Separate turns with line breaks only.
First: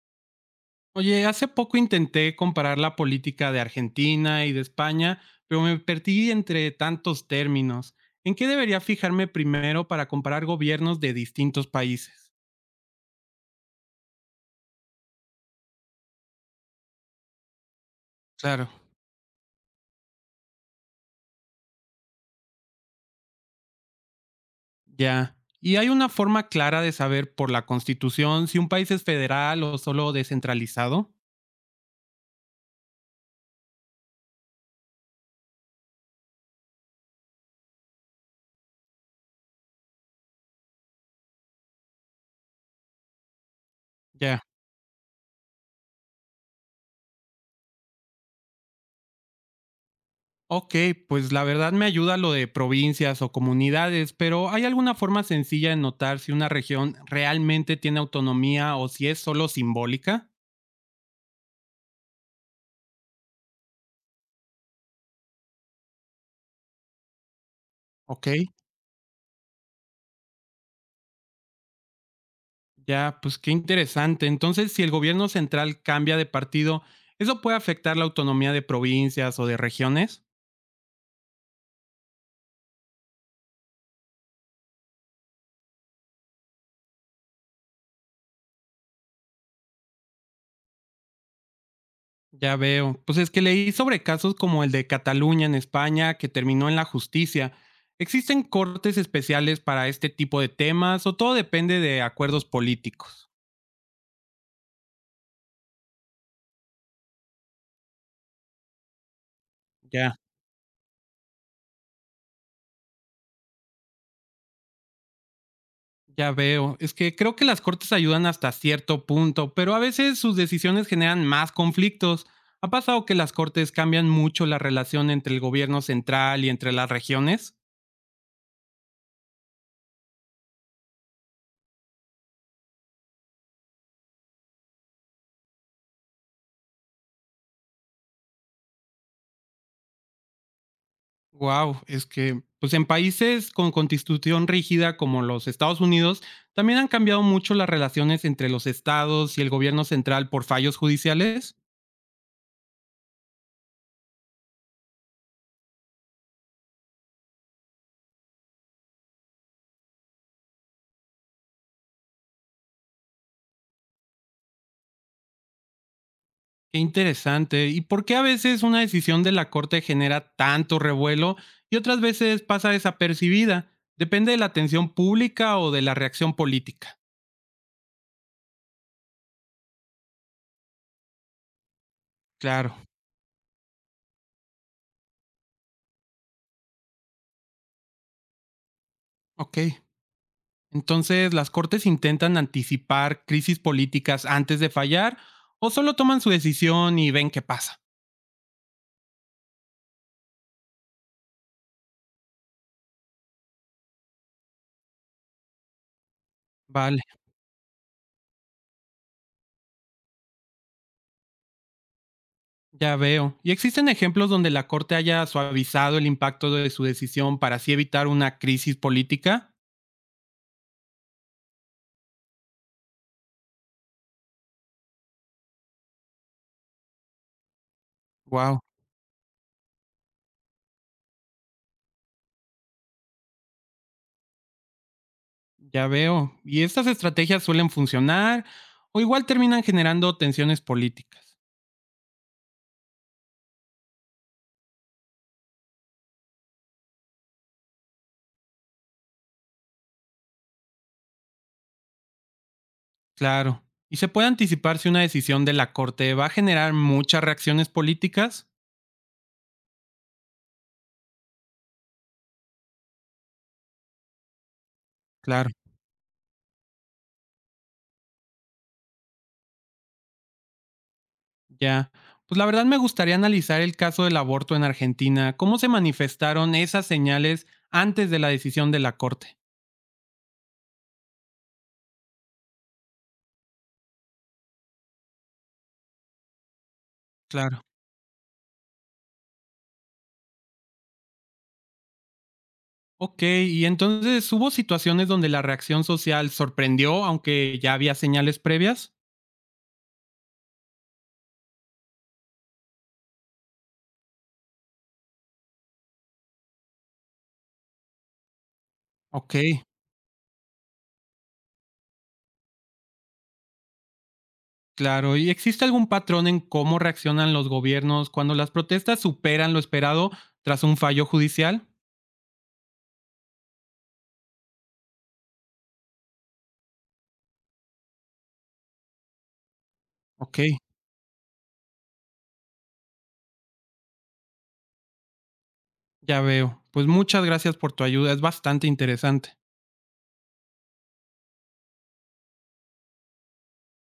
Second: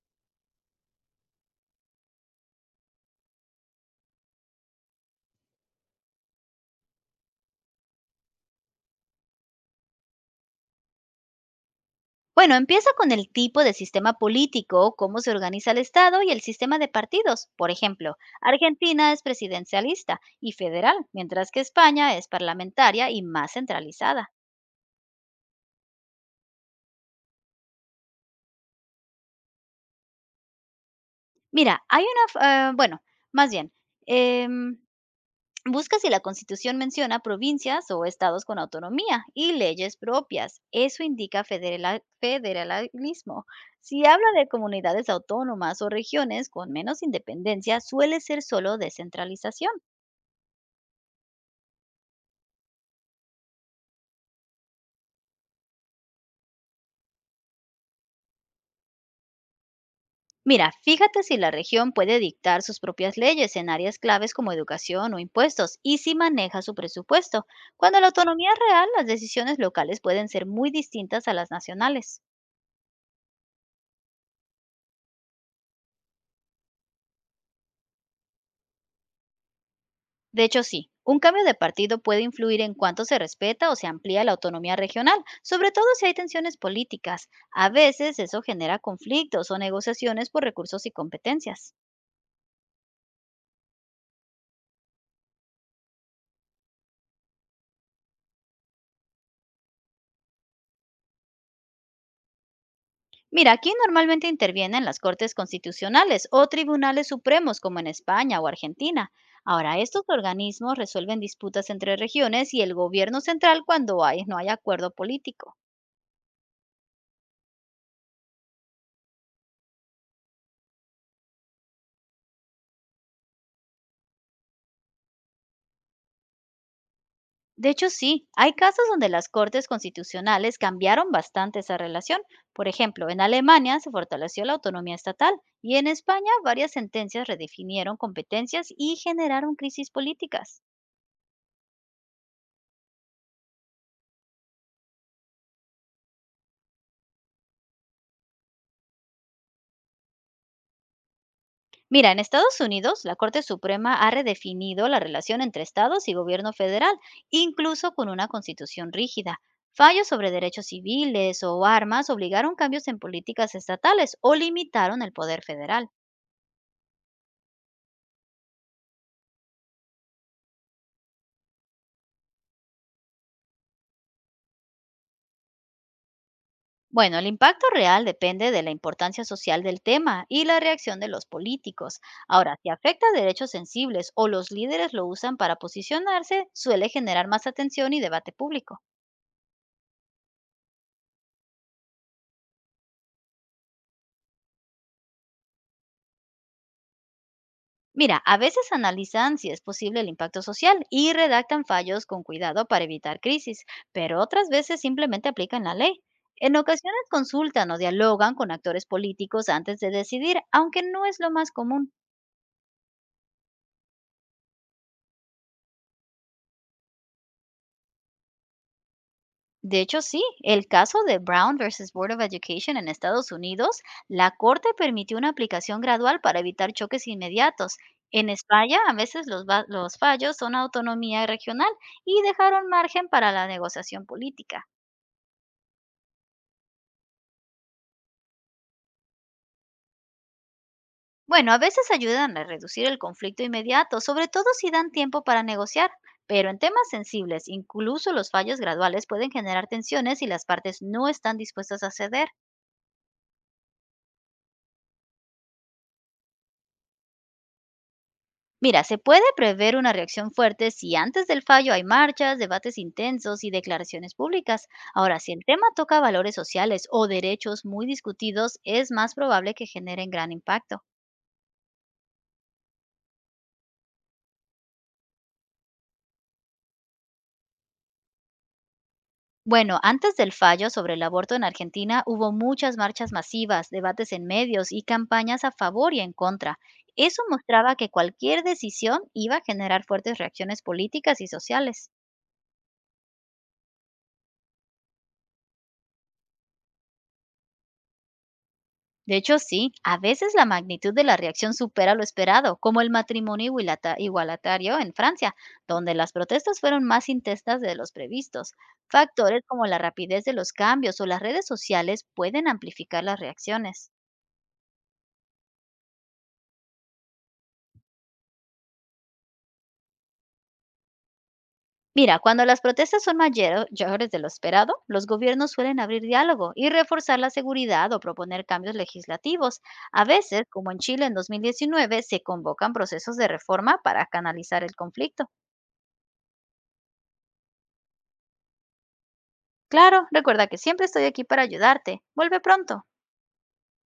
Oye, hace poco intenté comparar la política de Argentina y de España, pero me perdí entre tantos términos. ¿En qué debería fijarme primero para comparar gobiernos de distintos países?
Bueno, empieza con el tipo de sistema político, cómo se organiza el Estado y el sistema de partidos. Por ejemplo,
Claro,
Argentina es presidencialista y federal, mientras que España es parlamentaria y más centralizada.
ya. ¿Y hay una forma clara de saber por la constitución si un país es federal o solo descentralizado?
Mira, hay una, más bien, em, busca si la Constitución menciona provincias o estados con autonomía y leyes propias. Eso indica federalismo. Si habla
Ya.
de comunidades autónomas o regiones con menos independencia, suele ser solo descentralización.
Ok, pues la verdad me ayuda lo de provincias o comunidades, pero ¿hay alguna forma sencilla de notar si una región realmente tiene autonomía o si es solo simbólica?
Mira, fíjate si la región puede dictar sus propias leyes en áreas claves como educación o impuestos y si maneja su presupuesto. Cuando la
Ok.
autonomía es real, las decisiones locales pueden ser muy distintas a las nacionales.
Ya, pues qué interesante. Entonces, si el gobierno central cambia de partido, ¿eso puede afectar la autonomía de provincias o de regiones?
De hecho, sí, un cambio de partido puede influir en cuánto se respeta o se amplía la autonomía regional, sobre todo si hay tensiones políticas. A veces eso genera conflictos o negociaciones por recursos y competencias.
Ya veo. Pues es que leí sobre casos como el de Cataluña en España, que terminó en la justicia. ¿Existen cortes especiales para este tipo de temas o todo depende de acuerdos políticos?
Mira, aquí normalmente intervienen las Cortes Constitucionales o Tribunales Supremos como en España o Argentina. Ahora, estos
Ya.
organismos resuelven disputas entre regiones y el gobierno central no hay acuerdo político.
Ya veo, es que creo que las cortes ayudan hasta cierto punto, pero a veces sus decisiones generan más conflictos. ¿Ha pasado que las cortes cambian mucho la relación entre el gobierno central y entre las regiones?
De hecho, sí, hay casos donde las Cortes Constitucionales cambiaron bastante esa relación. Por ejemplo, en Alemania se fortaleció la autonomía estatal y en España varias sentencias redefinieron competencias y generaron crisis políticas.
Wow, es que pues en países con constitución rígida como los Estados Unidos, también han cambiado mucho las relaciones entre los estados y el gobierno central por fallos judiciales.
Mira, en Estados Unidos, la Corte Suprema ha redefinido la relación entre estados y gobierno federal, incluso con una constitución rígida. Fallos sobre derechos civiles o armas obligaron cambios en políticas estatales o limitaron el poder federal.
Qué interesante. ¿Y por qué a veces una decisión de la Corte genera tanto revuelo y otras veces pasa desapercibida? Depende de la atención pública o de la reacción política.
Bueno, el impacto real depende de la importancia social del tema y la reacción de los políticos. Ahora, si
Claro.
afecta a derechos sensibles o los líderes lo usan para posicionarse, suele generar más atención y debate público.
Ok. Entonces, ¿las Cortes intentan anticipar crisis políticas antes de fallar o solo toman su decisión y ven qué pasa?
Mira, a veces analizan si es posible el impacto social y redactan fallos con cuidado para evitar crisis, pero otras veces simplemente aplican la ley. En ocasiones
Vale,
consultan o dialogan con actores políticos antes de decidir, aunque no es lo más común.
ya veo. ¿Y existen ejemplos donde la Corte haya suavizado el impacto de su decisión para así evitar una crisis política?
De hecho, sí, el caso de Brown versus Board of Education en Estados Unidos, la Corte permitió una aplicación gradual para evitar choques inmediatos. En
Wow.
España, a veces los fallos son autonomía regional y dejaron margen para la negociación política.
Ya veo. ¿Y estas estrategias suelen funcionar o igual terminan generando tensiones políticas?
Bueno, a veces ayudan a reducir el conflicto inmediato, sobre todo si dan tiempo para negociar, pero en temas sensibles, incluso los fallos graduales pueden generar tensiones si las partes no están dispuestas a ceder.
Claro. ¿Y se puede anticipar si una decisión de la Corte va a generar muchas reacciones políticas?
Mira, se puede prever una reacción fuerte si antes del fallo hay marchas, debates intensos y declaraciones públicas. Ahora, si el
Claro,
tema toca valores sociales o derechos muy discutidos, es más probable que generen gran impacto.
ya. Pues la verdad me gustaría analizar el caso del aborto en Argentina. ¿Cómo se manifestaron esas señales antes de la decisión de la Corte?
Bueno, antes del fallo sobre el aborto en Argentina hubo muchas marchas masivas, debates en medios y campañas a favor y en contra. Eso
Claro.
mostraba que cualquier decisión iba a generar fuertes reacciones políticas y sociales.
Ok, y entonces hubo situaciones donde la reacción social sorprendió, aunque ya había señales previas.
De hecho, sí, a veces la magnitud de la reacción supera lo esperado, como el matrimonio igualatario en Francia, donde las protestas fueron más intensas de los previstos.
Ok.
Factores como la rapidez de los cambios o las redes sociales pueden amplificar las reacciones.
Claro, ¿y existe algún patrón en cómo reaccionan los gobiernos cuando las protestas superan lo esperado tras un fallo judicial?
Mira, cuando las protestas son mayores de lo esperado, los gobiernos suelen abrir diálogo y reforzar la seguridad o proponer cambios legislativos. A
Ok,
veces, como en Chile en 2019, se convocan procesos de reforma para canalizar el conflicto.
ya veo. Pues muchas gracias por tu ayuda, es bastante interesante.
Claro, recuerda que siempre estoy aquí para ayudarte. Vuelve pronto.